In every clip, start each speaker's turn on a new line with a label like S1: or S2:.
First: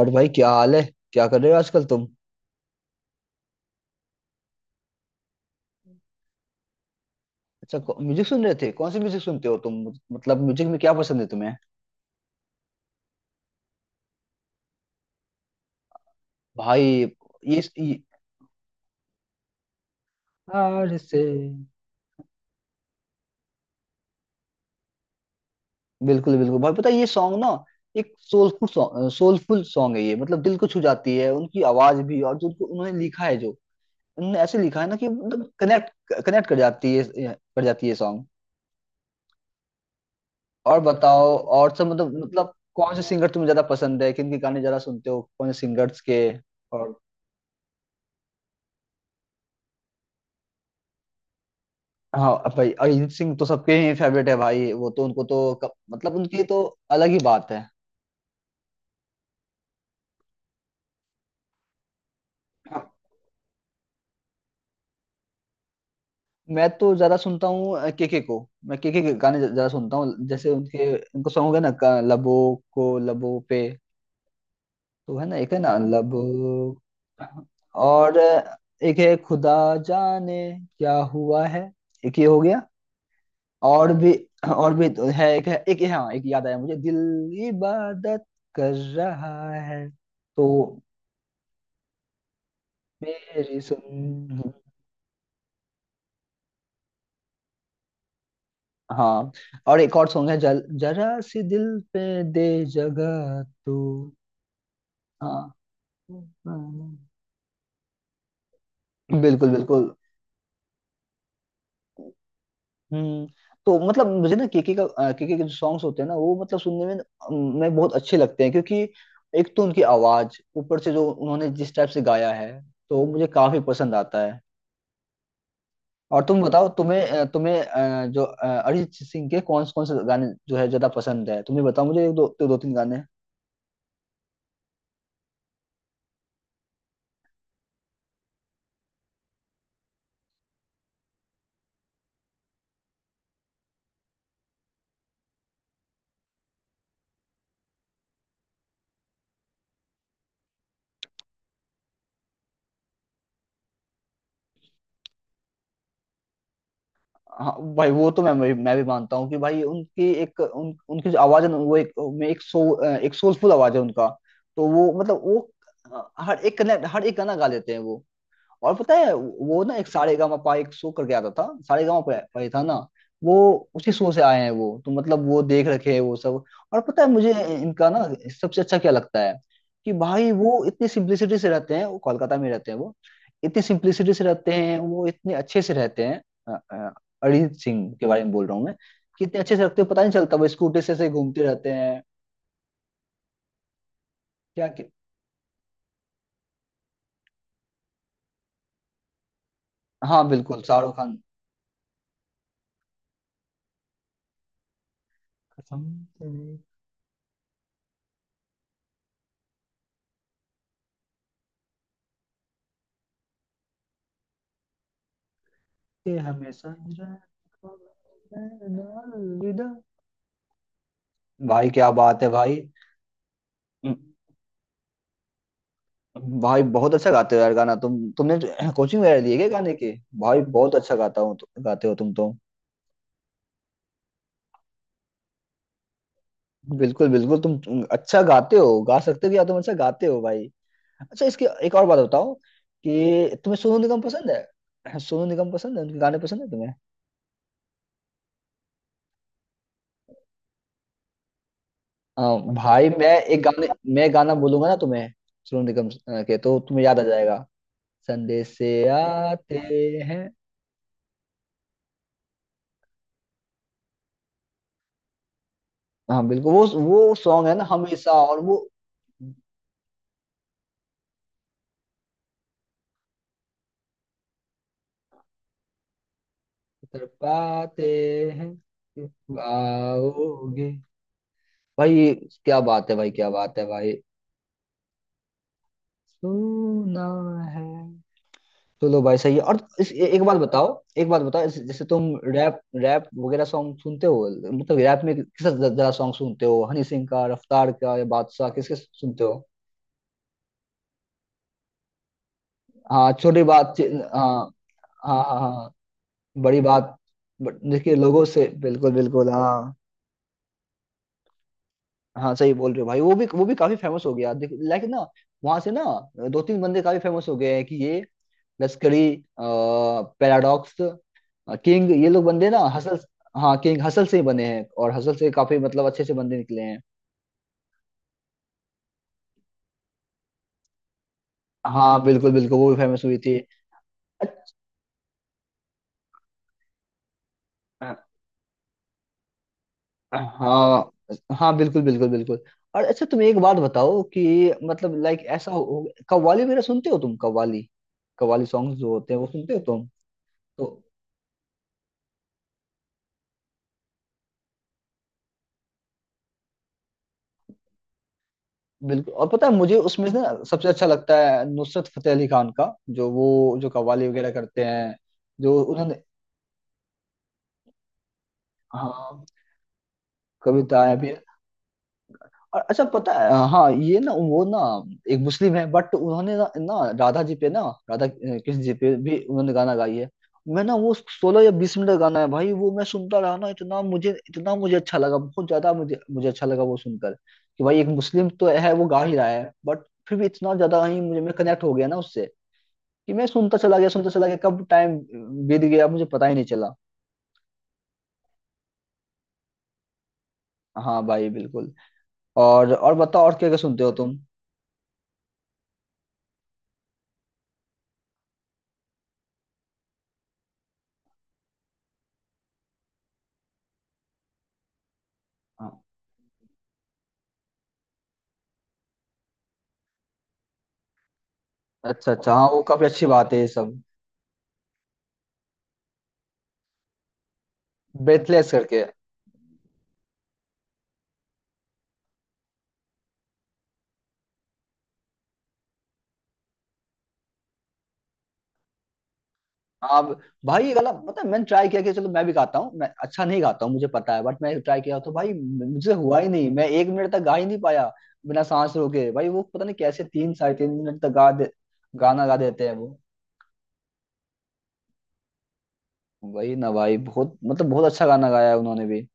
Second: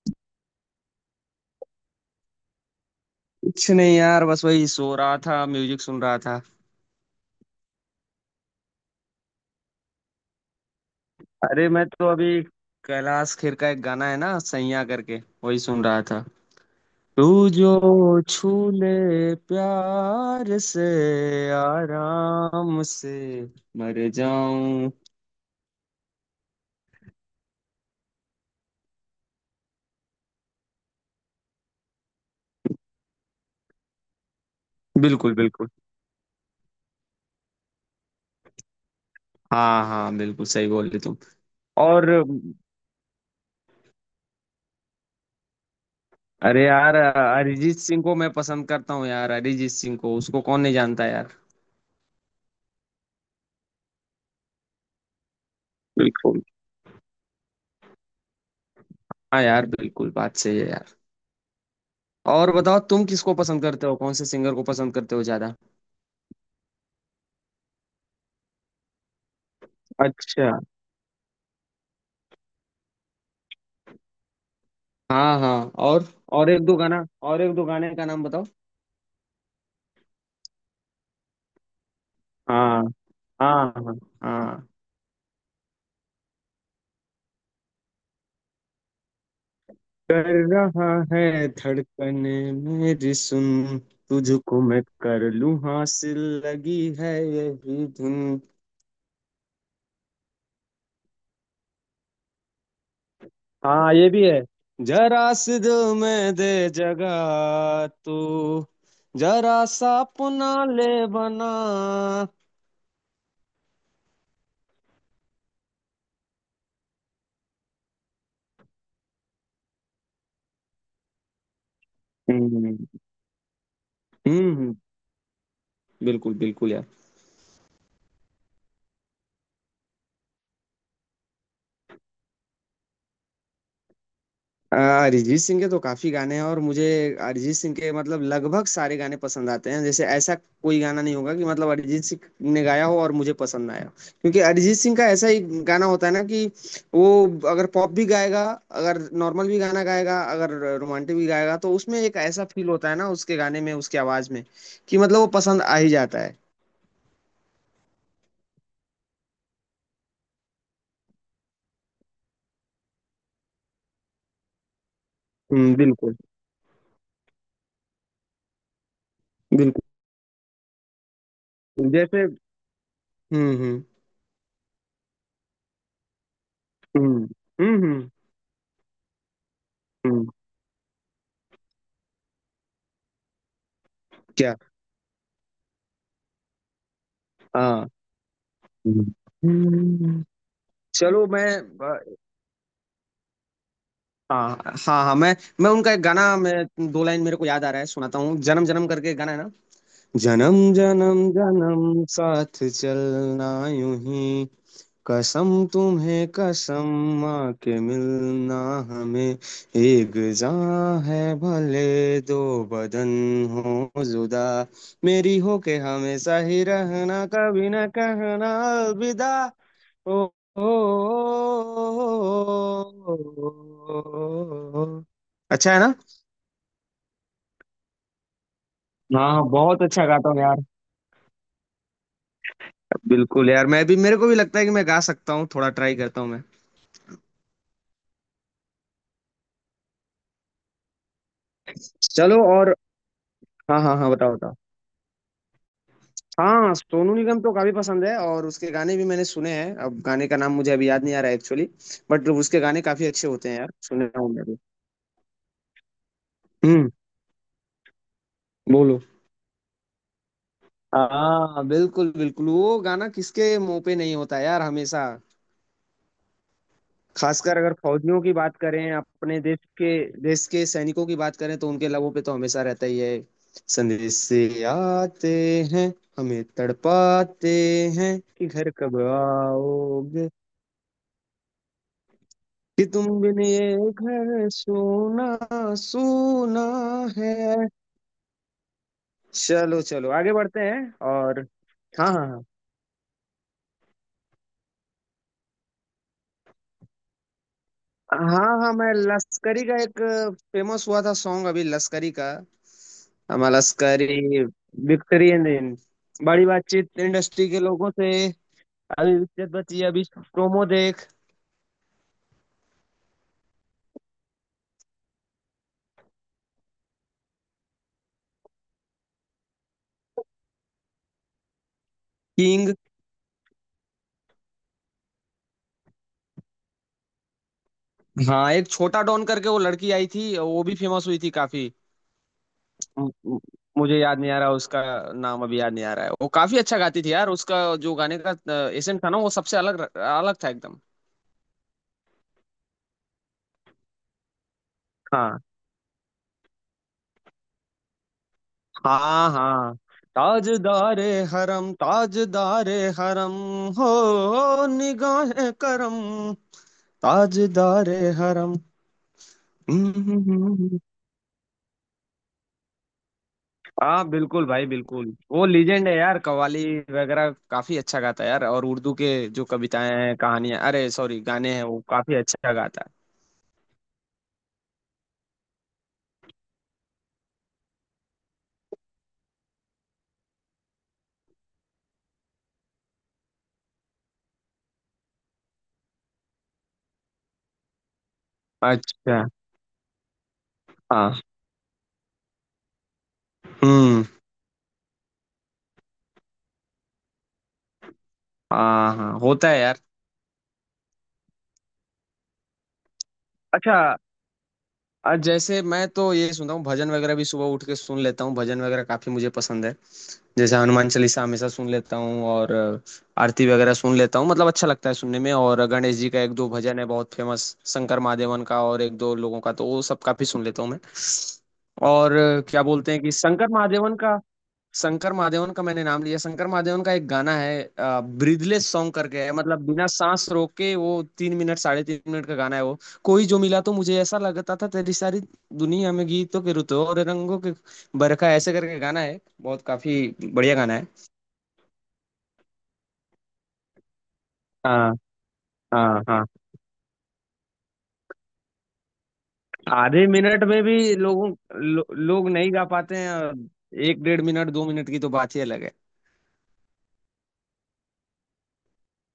S1: और भाई क्या हाल है। क्या कर रहे हो आजकल तुम।
S2: कुछ नहीं यार। बस वही सो रहा था, म्यूजिक सुन रहा था।
S1: अच्छा म्यूजिक सुन रहे थे। कौन सी म्यूजिक सुनते हो तुम। मतलब म्यूजिक में क्या पसंद है तुम्हें।
S2: अरे, मैं तो अभी कैलाश खेर का एक गाना है ना, सैया करके, वही सुन रहा था।
S1: भाई
S2: तू
S1: ये,
S2: जो
S1: ये
S2: छू ले प्यार से,
S1: प्यार से।
S2: आराम से मर जाऊं।
S1: बिल्कुल बिल्कुल भाई, पता है ये सॉन्ग ना। एक सोलफुल सॉन्ग, सोलफुल सॉन्ग है ये। मतलब दिल को छू जाती है उनकी आवाज भी, और जो उनको उन्होंने लिखा है। जो उन्होंने ऐसे लिखा है ना कि
S2: बिल्कुल
S1: मतलब
S2: बिल्कुल।
S1: कनेक्ट कनेक्ट कर जाती है सॉन्ग।
S2: हाँ हाँ, बिल्कुल सही
S1: और
S2: बोले तुम।
S1: बताओ, और सब
S2: और
S1: मतलब कौन से सिंगर तुम्हें ज्यादा पसंद है, किन के गाने ज्यादा सुनते हो, कौन से सिंगर्स के।
S2: अरे
S1: और
S2: यार, अरिजीत सिंह को मैं पसंद करता हूँ यार। अरिजीत सिंह को उसको कौन नहीं जानता यार।
S1: हाँ भाई, अरिजीत सिंह तो सबके ही फेवरेट है भाई। वो तो उनको तो मतलब उनकी
S2: बिल्कुल।
S1: तो अलग ही बात है।
S2: हाँ यार, बिल्कुल बात सही है यार। और बताओ, तुम किसको पसंद करते हो, कौन से सिंगर को पसंद करते हो ज्यादा।
S1: मैं तो ज्यादा सुनता हूँ केके को। मैं केके के गाने ज्यादा सुनता हूँ। जैसे
S2: अच्छा।
S1: उनके उनको सॉन्ग है ना का- लबों को लबों पे, तो है ना,
S2: हाँ
S1: एक
S2: हाँ।
S1: है ना,
S2: और और एक
S1: लबों।
S2: दो गाना, और एक दो गाने का
S1: और
S2: नाम बताओ।
S1: एक है खुदा जाने क्या हुआ है, एक ये हो गया।
S2: हाँ। हाँ
S1: और
S2: हाँ।
S1: भी,
S2: हाँ।
S1: और भी तो है। एक है, एक, हाँ एक याद आया मुझे, दिल इबादत कर रहा है,
S2: कर
S1: तो
S2: रहा है धड़कन, मेरी
S1: मेरी
S2: सुन,
S1: सुन।
S2: तुझको मैं कर लूं हासिल, लगी है यही धुन।
S1: हाँ, और एक और सॉन्ग है, जरा सी दिल पे दे जगह तू।
S2: हाँ, ये भी है। जरा
S1: हाँ
S2: सी दिल में दे जगह तू,
S1: बिल्कुल
S2: जरा
S1: बिल्कुल।
S2: सा अपना ले बना।
S1: हम्म। तो मतलब मुझे ना केके के जो सॉन्ग्स होते हैं ना, वो मतलब सुनने में बहुत अच्छे लगते हैं, क्योंकि एक तो उनकी आवाज, ऊपर से जो उन्होंने जिस टाइप से गाया है,
S2: हम्म।
S1: तो मुझे काफी पसंद आता है।
S2: हम्म,
S1: और
S2: बिल्कुल
S1: तुम बताओ।
S2: बिल्कुल यार।
S1: तुम्हें अरिजीत सिंह के कौन कौन से गाने जो है ज्यादा पसंद है तुम्हें, बताओ मुझे एक दो दो, दो तीन गाने।
S2: अरिजीत सिंह के तो काफी गाने हैं, और मुझे अरिजीत सिंह के मतलब लगभग सारे गाने पसंद आते हैं। जैसे ऐसा कोई गाना नहीं होगा कि मतलब अरिजीत सिंह ने गाया हो और मुझे पसंद ना आया हो। क्योंकि अरिजीत सिंह का ऐसा ही गाना होता है ना कि वो अगर पॉप भी गाएगा, अगर नॉर्मल भी गाना गाएगा, अगर रोमांटिक भी गाएगा, तो उसमें एक ऐसा फील होता है ना, उसके गाने में उसकी आवाज में, कि मतलब वो पसंद आ ही जाता है।
S1: हाँ भाई वो तो मैं भी मानता हूँ, कि भाई उनकी जो आवाज है ना, वो एक में एक सो एक सोलफुल आवाज है उनका, तो वो मतलब वो।
S2: हम्म,
S1: हाँ,
S2: बिल्कुल
S1: हर एक गाना गा लेते हैं वो। और पता है वो ना,
S2: बिल्कुल।
S1: एक सारेगामापा, एक शो करके आता था। सारेगामापा
S2: जैसे
S1: पे था ना वो।
S2: हम्म।
S1: उसी शो से आए हैं वो, तो मतलब वो देख रखे हैं वो सब। और पता है
S2: हम्म
S1: मुझे
S2: हम्म
S1: इनका ना,
S2: हम्म
S1: सबसे अच्छा क्या लगता है? कि
S2: हम्म,
S1: भाई वो इतनी सिंप्लिसिटी से रहते हैं, वो कोलकाता में रहते हैं, वो इतनी सिंप्लिसिटी से रहते
S2: क्या?
S1: हैं, वो इतने अच्छे से रहते हैं। अ, अ, अरिजीत
S2: हाँ।
S1: सिंह के बारे में बोल रहा हूँ मैं।
S2: हम्म।
S1: कि इतने अच्छे से रखते हैं, पता नहीं
S2: हम्म।
S1: चलता, वो स्कूटी से ऐसे
S2: चलो
S1: घूमते
S2: मैं
S1: रहते हैं।
S2: हाँ।
S1: क्या क्या।
S2: हाँ हाँ। मैं उनका एक गाना, मैं दो लाइन मेरे को याद आ रहा है, सुनाता हूँ। जन्म जन्म करके गाना है ना।
S1: हाँ बिल्कुल,
S2: जन्म
S1: शाहरुख खान।
S2: जन्म जन्म साथ चलना यूं ही, कसम
S1: कसम
S2: तुम्हें
S1: से।
S2: कसम, माँ के मिलना हमें, एक जान है भले दो बदन हो जुदा, मेरी हो के
S1: के
S2: हमेशा ही
S1: हमेशा ही
S2: रहना, कभी न कहना
S1: रहना
S2: अलविदा।
S1: अलविदा।
S2: ओ ओ।
S1: भाई क्या बात है भाई।
S2: अच्छा है ना?
S1: भाई बहुत अच्छा गाते हो यार गाना, तुमने कोचिंग वगैरह ली है
S2: हाँ,
S1: क्या गाने
S2: बहुत
S1: की?
S2: अच्छा गाता हूँ
S1: भाई
S2: यार।
S1: बहुत अच्छा गाता हो गाते हो तुम तो।
S2: बिल्कुल यार, मैं भी मेरे को भी लगता है कि मैं गा सकता हूँ, थोड़ा ट्राई करता हूँ मैं।
S1: बिल्कुल बिल्कुल तुम अच्छा गाते हो, गा सकते हो, या तुम अच्छा गाते हो भाई। अच्छा, इसकी एक और बात बताओ,
S2: चलो। और
S1: कि तुम्हें सोनू
S2: हाँ हाँ,
S1: निगम
S2: हाँ
S1: पसंद
S2: बताओ बताओ।
S1: है सोनू निगम पसंद है उनके गाने पसंद है तुम्हें?
S2: हाँ, सोनू निगम तो काफी पसंद है, और उसके गाने भी मैंने सुने हैं। अब गाने का नाम मुझे अभी याद नहीं आ रहा है एक्चुअली, बट
S1: हाँ,
S2: उसके गाने
S1: भाई
S2: काफी
S1: मैं
S2: अच्छे
S1: एक
S2: होते हैं
S1: गाने
S2: यार, सुने
S1: मैं
S2: हूँ
S1: गाना
S2: मैं भी।
S1: बोलूंगा ना तुम्हें, सोनू निगम के, तो तुम्हें
S2: हम्म।
S1: याद आ जाएगा। संदेश से
S2: बोलो।
S1: आते हैं।
S2: हाँ बिल्कुल बिल्कुल, वो गाना किसके मुंह पे नहीं होता यार, हमेशा।
S1: हाँ बिल्कुल, वो सॉन्ग है
S2: खासकर
S1: ना,
S2: अगर
S1: हमेशा।
S2: फौजियों की
S1: और वो
S2: बात करें, अपने देश के, देश के सैनिकों की बात करें, तो उनके लबों पे तो हमेशा रहता ही है। संदेश से आते हैं, हमें
S1: उतर
S2: तड़पाते
S1: पाते
S2: हैं, कि
S1: हैं,
S2: घर कब
S1: तुम
S2: आओगे,
S1: आओगे। भाई क्या
S2: कि
S1: बात है
S2: तुम
S1: भाई, क्या
S2: बिन
S1: बात है
S2: ये
S1: भाई।
S2: घर सोना सोना
S1: सुना
S2: है।
S1: है। चलो भाई, सही है। और
S2: चलो चलो,
S1: एक
S2: आगे
S1: बात
S2: बढ़ते
S1: बताओ,
S2: हैं।
S1: एक बात
S2: और
S1: बताओ, जैसे तुम
S2: हाँ हाँ। हाँ
S1: रैप, रैप वगैरह सॉन्ग सुनते हो, मतलब रैप में किस जरा सॉन्ग सुनते हो? हनी सिंह का? रफ्तार का? या
S2: हाँ
S1: बादशाह?
S2: हाँ,
S1: किसके
S2: मैं
S1: सुनते हो?
S2: लश्करी का एक फेमस हुआ था सॉन्ग अभी, लश्करी का।
S1: हाँ, छोटी
S2: हमारा
S1: बात। हाँ
S2: लश्करी
S1: हाँ
S2: विक्ट्री
S1: हाँ
S2: एंड
S1: हाँ।
S2: इन, बड़ी
S1: बड़ी बात,
S2: बातचीत इंडस्ट्री
S1: बट
S2: के लोगों
S1: देखिए
S2: से,
S1: लोगों से, बिल्कुल
S2: अभी
S1: बिल्कुल,
S2: इज्जत
S1: हाँ।
S2: बची अभी प्रोमो देख।
S1: हाँ सही बोल रहे हो भाई, वो भी काफी फेमस हो गया। देखिए, लाइक ना, वहां से ना, दो तीन बंदे काफी फेमस हो गए हैं, कि ये लश्करी, पैराडॉक्स, किंग, ये लोग बंदे ना,
S2: किंग।
S1: हसल। हाँ किंग, हसल से ही बने हैं, और हसल से काफी मतलब अच्छे से बंदे निकले हैं।
S2: हाँ, एक छोटा डॉन करके वो लड़की आई थी, वो भी फेमस हुई थी काफी।
S1: हाँ बिल्कुल बिल्कुल, वो भी फेमस
S2: म-
S1: हुई
S2: म- मुझे याद नहीं आ रहा उसका नाम, अभी याद नहीं आ रहा है। वो काफी अच्छा गाती थी यार, उसका जो
S1: थी।
S2: गाने का एसेंट था ना, वो सबसे अलग अलग था एकदम।
S1: हाँ हाँ बिल्कुल बिल्कुल बिल्कुल। और अच्छा, तुम एक बात बताओ, कि मतलब लाइक ऐसा कव्वाली वगैरह सुनते हो तुम? कव्वाली कव्वाली सॉन्ग जो होते हैं वो
S2: हाँ
S1: सुनते हो
S2: हाँ।
S1: तुम? तो
S2: ताजदारे हरम, ताजदारे हरम, हो निगाहे करम, ताजदारे हरम।
S1: बिल्कुल, और पता है मुझे
S2: हम्म,
S1: उसमें से
S2: हम्म,
S1: ना, सबसे
S2: हम्म।
S1: अच्छा लगता है नुसरत फतेह अली खान का, जो कव्वाली
S2: हाँ
S1: वगैरह
S2: बिल्कुल
S1: करते
S2: भाई
S1: हैं,
S2: बिल्कुल, वो
S1: जो
S2: लीजेंड
S1: उन्होंने।
S2: है यार। कव्वाली वगैरह काफी अच्छा गाता है यार, और उर्दू के
S1: हाँ,
S2: जो कविताएं हैं, कहानियां, अरे
S1: कविताएं भी।
S2: सॉरी, गाने हैं, वो काफी अच्छा
S1: और अच्छा,
S2: गाता
S1: पता है हाँ, ये ना, वो ना, एक मुस्लिम है, बट उन्होंने ना, राधा जी पे ना, राधा कृष्ण जी पे भी उन्होंने गाना गाई है। मैं ना वो 16 या 20 मिनट का गाना है भाई, वो मैं सुनता रहा ना, इतना मुझे अच्छा लगा, बहुत ज्यादा मुझे मुझे अच्छा लगा वो सुनकर, कि भाई एक मुस्लिम तो
S2: है।
S1: है, वो गा ही
S2: अच्छा।
S1: रहा है, बट फिर भी इतना ज्यादा ही
S2: हाँ।
S1: मुझे मैं कनेक्ट हो गया ना उससे, कि मैं सुनता चला गया,
S2: हम्म।
S1: सुनता चला गया, कब टाइम बीत गया मुझे पता ही नहीं चला।
S2: हाँ हाँ, होता है यार।
S1: हाँ भाई बिल्कुल। और बताओ, और क्या क्या
S2: अच्छा।
S1: सुनते हो तुम?
S2: और जैसे मैं तो ये सुनता हूँ, भजन वगैरह भी सुबह उठ के सुन लेता हूँ, भजन वगैरह काफी मुझे पसंद है। जैसे हनुमान चालीसा हमेशा सुन लेता हूँ, और आरती वगैरह सुन लेता हूँ, मतलब अच्छा लगता है सुनने में। और
S1: हाँ,
S2: गणेश जी का एक दो भजन है बहुत फेमस, शंकर महादेवन का, और एक दो लोगों का, तो वो सब काफी सुन लेता हूँ मैं।
S1: अच्छा
S2: और
S1: अच्छा, हाँ वो
S2: क्या
S1: काफी
S2: बोलते हैं,
S1: अच्छी
S2: कि
S1: बात है ये
S2: शंकर
S1: सब।
S2: महादेवन का, शंकर महादेवन का मैंने नाम लिया, शंकर महादेवन का एक गाना है,
S1: ब्रेथलेस
S2: ब्रीदलेस
S1: करके।
S2: सॉन्ग करके है, मतलब बिना सांस रोक के वो 3 मिनट, साढ़े 3 मिनट का गाना है वो। कोई जो मिला तो मुझे ऐसा लगता था, तेरी सारी दुनिया में गीतों के रुतों और रंगों के बरखा, ऐसे करके गाना है, बहुत काफी
S1: आप
S2: बढ़िया
S1: भाई, ये
S2: गाना है।
S1: गाना पता है, मैंने ट्राई किया कि चलो मैं भी गाता हूँ, मैं अच्छा नहीं गाता हूँ मुझे पता है, बट मैं ट्राई
S2: हाँ
S1: किया, तो भाई मुझे
S2: हाँ
S1: हुआ
S2: हाँ।
S1: ही नहीं, मैं 1 मिनट तक गा ही नहीं पाया। बिना सांस रोके भाई, वो पता नहीं कैसे
S2: आधे
S1: तीन
S2: मिनट
S1: साढ़े
S2: में
S1: तीन
S2: भी
S1: मिनट तक गा
S2: लोगों,
S1: दे? गाना
S2: लोग
S1: गा
S2: नहीं गा
S1: देते हैं
S2: पाते
S1: वो।
S2: हैं, और एक डेढ़ मिनट 2 मिनट की तो बात ही अलग है।
S1: वही ना भाई, बहुत मतलब बहुत अच्छा गाना गाया है उन्होंने भी।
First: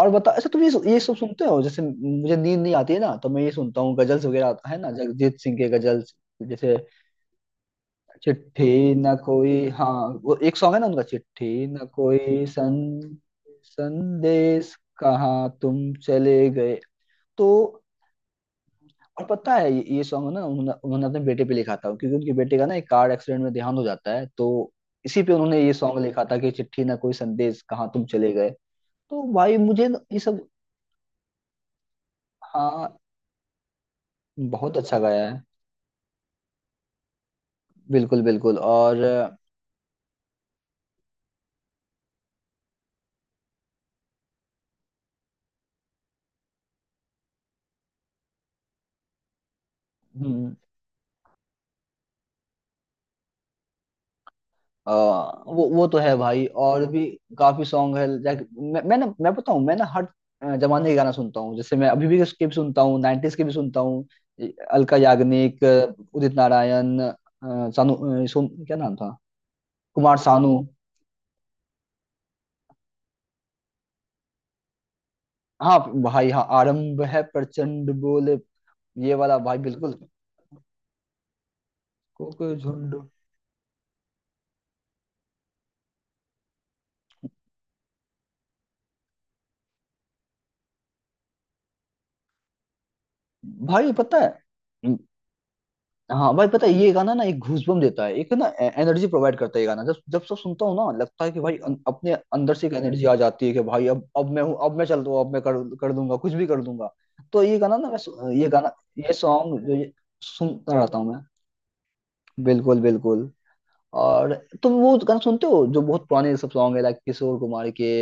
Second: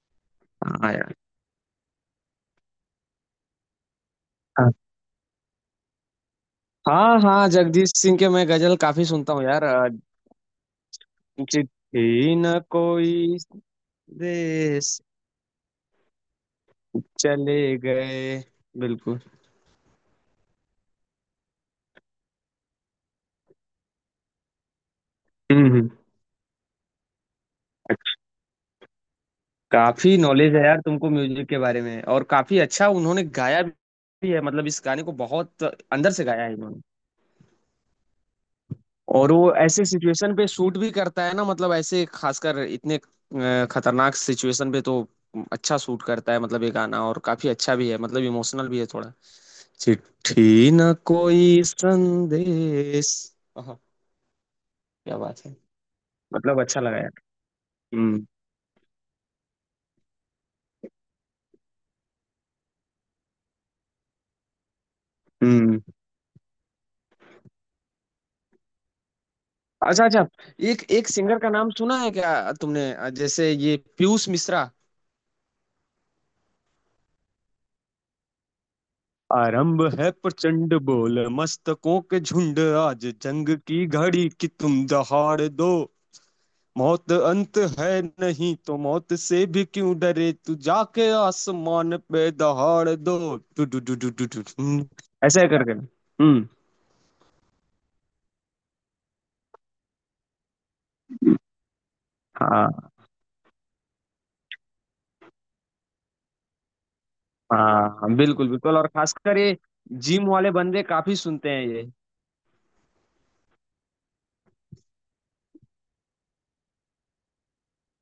S1: और बता, अच्छा तुम ये
S2: हाँ
S1: ये
S2: यार।
S1: सब सुनते हो? जैसे, मुझे नींद नहीं आती है ना, तो मैं ये सुनता हूँ गजल्स वगैरह,
S2: हाँ।
S1: है ना, जगजीत सिंह के गजल्स। जैसे
S2: हाँ हाँ, जगदीश सिंह के मैं गजल
S1: चिट्ठी
S2: काफी
S1: न
S2: सुनता हूँ
S1: कोई,
S2: यार।
S1: हाँ, वो एक सॉन्ग है ना उनका, चिट्ठी न
S2: चिट्ठी
S1: कोई
S2: न
S1: सन
S2: कोई
S1: संदेश,
S2: देश,
S1: कहाँ तुम चले गए, तो।
S2: चले गए। बिल्कुल।
S1: और पता है ये सॉन्ग ना, उन्होंने उन्होंने अपने बेटे पे लिखा था, क्योंकि उनके बेटे का ना, एक कार एक्सीडेंट में देहांत हो जाता है, तो इसी पे उन्होंने
S2: हम्म
S1: ये
S2: हम्म।
S1: सॉन्ग लिखा था, कि चिट्ठी न कोई संदेश कहाँ तुम चले गए, तो भाई मुझे ना
S2: काफी
S1: ये सब।
S2: नॉलेज है यार तुमको म्यूजिक के बारे में, और काफी अच्छा
S1: हाँ,
S2: उन्होंने गाया भी है, मतलब
S1: बहुत
S2: इस
S1: अच्छा
S2: गाने को
S1: गाया है।
S2: बहुत अंदर से गाया है इन्होंने।
S1: बिल्कुल बिल्कुल। और
S2: और वो ऐसे सिचुएशन पे शूट भी करता है ना, मतलब ऐसे खासकर इतने खतरनाक सिचुएशन पे, तो अच्छा शूट करता है। मतलब ये गाना और काफी अच्छा भी है, मतलब इमोशनल भी है थोड़ा।
S1: हम्म,
S2: चिट्ठी न कोई संदेश। आहा,
S1: आ,
S2: क्या बात है।
S1: वो तो है भाई।
S2: मतलब अच्छा
S1: और
S2: लगा
S1: भी
S2: यार।
S1: काफी सॉन्ग है
S2: हम्म।
S1: लाइक, मैं ना मैं बताऊं मैं ना, हर जमाने के गाना सुनता हूँ। जैसे मैं अभी भी उसके भी सुनता हूँ, 90s के भी सुनता हूँ, अलका याग्निक,
S2: हम्म।
S1: उदित नारायण, सानू, सोन, क्या नाम था,
S2: अच्छा
S1: कुमार
S2: अच्छा,
S1: सानू।
S2: एक एक सिंगर का नाम सुना है क्या तुमने, जैसे ये पीयूष मिश्रा?
S1: हाँ भाई, हाँ आरंभ है प्रचंड बोले, ये वाला भाई
S2: आरंभ
S1: बिल्कुल।
S2: है प्रचंड, बोल मस्तकों के
S1: को
S2: झुंड,
S1: झुंड।
S2: आज जंग की घड़ी कि तुम दहाड़ दो, मौत अंत है नहीं तो मौत से भी क्यों डरे, तू जाके आसमान पे दहाड़ दो। टू टू
S1: भाई
S2: टू टू
S1: पता
S2: टू टू टू।
S1: है,
S2: ऐसे करके।
S1: हाँ भाई
S2: हम्म।
S1: पता है, ये गाना ना एक घूसबम देता है, एक ना एनर्जी प्रोवाइड करता है ये गाना, जब जब सब सुनता हूँ ना, लगता है कि भाई, अपने अंदर से एक
S2: हाँ
S1: एनर्जी आ जाती है, कि भाई, अब मैं हूँ, अब मैं चल दूँ, अब मैं कर कर दूंगा, कुछ भी कर दूंगा। तो ये गाना ना मैं
S2: हाँ
S1: ये
S2: बिल्कुल
S1: गाना,
S2: बिल्कुल, और
S1: ये
S2: खासकर ये
S1: सॉन्ग जो, ये
S2: जिम वाले
S1: सुनता
S2: बंदे
S1: रहता हूँ
S2: काफी
S1: मैं।
S2: सुनते हैं ये।
S1: बिल्कुल बिल्कुल। और तुम वो गाना सुनते हो जो बहुत पुराने सब सॉन्ग है लाइक, किशोर कुमार के,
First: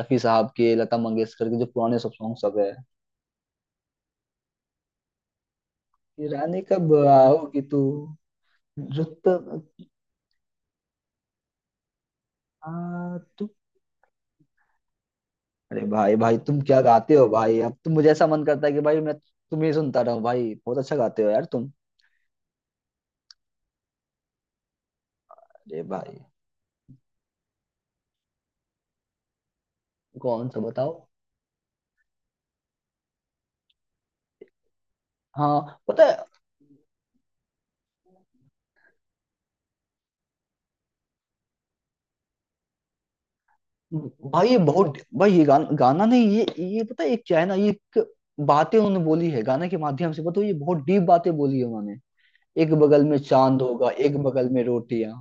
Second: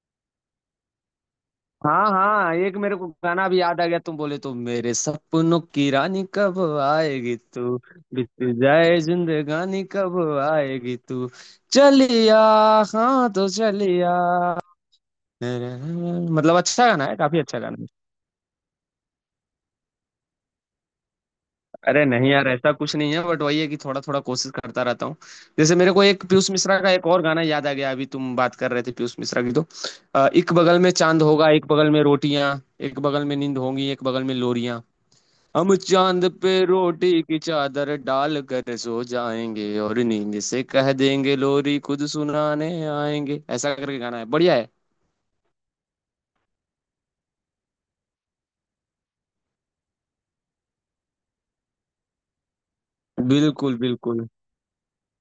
S1: रफी साहब के, लता मंगेशकर के, जो पुराने
S2: हाँ
S1: सब सॉन्ग
S2: हाँ,
S1: सब है।
S2: एक मेरे को गाना भी याद आ गया, तुम बोले तो, मेरे सपनों की रानी
S1: कि
S2: कब
S1: रानी कब
S2: आएगी
S1: आओगी
S2: तू,
S1: तू,
S2: बीत जाए जिंदगानी कब आएगी तू, चलिया। हाँ तो
S1: रुत।
S2: चलिया,
S1: अरे भाई भाई
S2: मतलब
S1: तुम क्या
S2: अच्छा गाना
S1: गाते
S2: है,
S1: हो
S2: काफी
S1: भाई,
S2: अच्छा
S1: अब
S2: गाना है।
S1: तो मुझे ऐसा मन करता है कि भाई मैं तुम्हें सुनता रहूं, भाई बहुत अच्छा गाते हो यार तुम।
S2: अरे नहीं यार, ऐसा कुछ नहीं है, बट वही है कि थोड़ा थोड़ा कोशिश करता रहता हूँ। जैसे
S1: अरे
S2: मेरे को
S1: भाई।
S2: एक पीयूष मिश्रा का एक और गाना याद आ गया अभी, तुम बात कर रहे थे पीयूष मिश्रा की तो,
S1: कौन
S2: एक
S1: सा
S2: बगल में
S1: बताओ?
S2: चांद होगा, एक बगल में रोटियां, एक बगल में नींद होंगी, एक बगल में लोरियां,
S1: हाँ
S2: हम
S1: पता है।
S2: चांद पे रोटी की चादर डाल कर सो जाएंगे, और नींद से कह देंगे लोरी खुद सुनाने आएंगे। ऐसा करके गाना है,
S1: भाई
S2: बढ़िया
S1: ये
S2: है।
S1: बहुत, भाई ये गाना गाना नहीं, ये, ये पता है ये क्या है ना, ये एक बातें उन्होंने बोली है गाने के माध्यम से, पता है ये बहुत डीप बातें बोली है उन्होंने, एक बगल में चांद
S2: बिल्कुल
S1: होगा, एक
S2: बिल्कुल
S1: बगल में रोटियां।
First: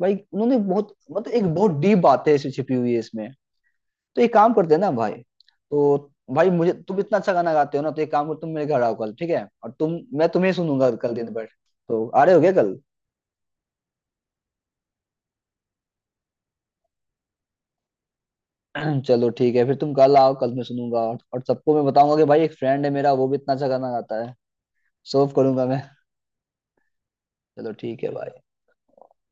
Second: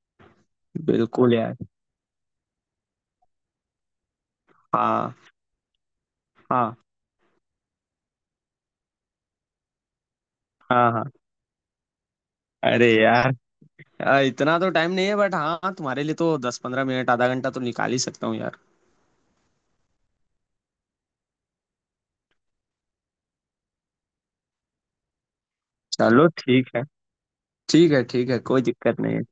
S1: भाई उन्होंने बहुत मतलब,
S2: बिल्कुल
S1: एक
S2: यार।
S1: बहुत डीप बात है, इसे छिपी हुई है इसमें। तो एक काम करते हैं ना भाई,
S2: हाँ
S1: तो भाई मुझे
S2: हाँ
S1: तुम इतना अच्छा गाना गाते हो ना, तो एक काम करो, तुम मेरे घर आओ कल, ठीक है, और तुम मैं तुम्हें
S2: हाँ
S1: सुनूंगा
S2: हाँ।
S1: कल दिन भर। तो आ रहे हो क्या कल?
S2: अरे यार इतना तो टाइम नहीं है, बट हाँ, तुम्हारे लिए तो 10 15 मिनट, आधा घंटा तो निकाल ही सकता हूँ यार।
S1: चलो ठीक है, फिर तुम कल आओ, कल मैं सुनूंगा, और सबको मैं बताऊंगा कि भाई एक फ्रेंड है मेरा, वो भी इतना अच्छा गाना गाता है। सर्व करूंगा मैं।
S2: चलो ठीक है।
S1: चलो
S2: ठीक
S1: ठीक
S2: है
S1: है
S2: ठीक है,
S1: भाई।
S2: कोई दिक्कत नहीं है।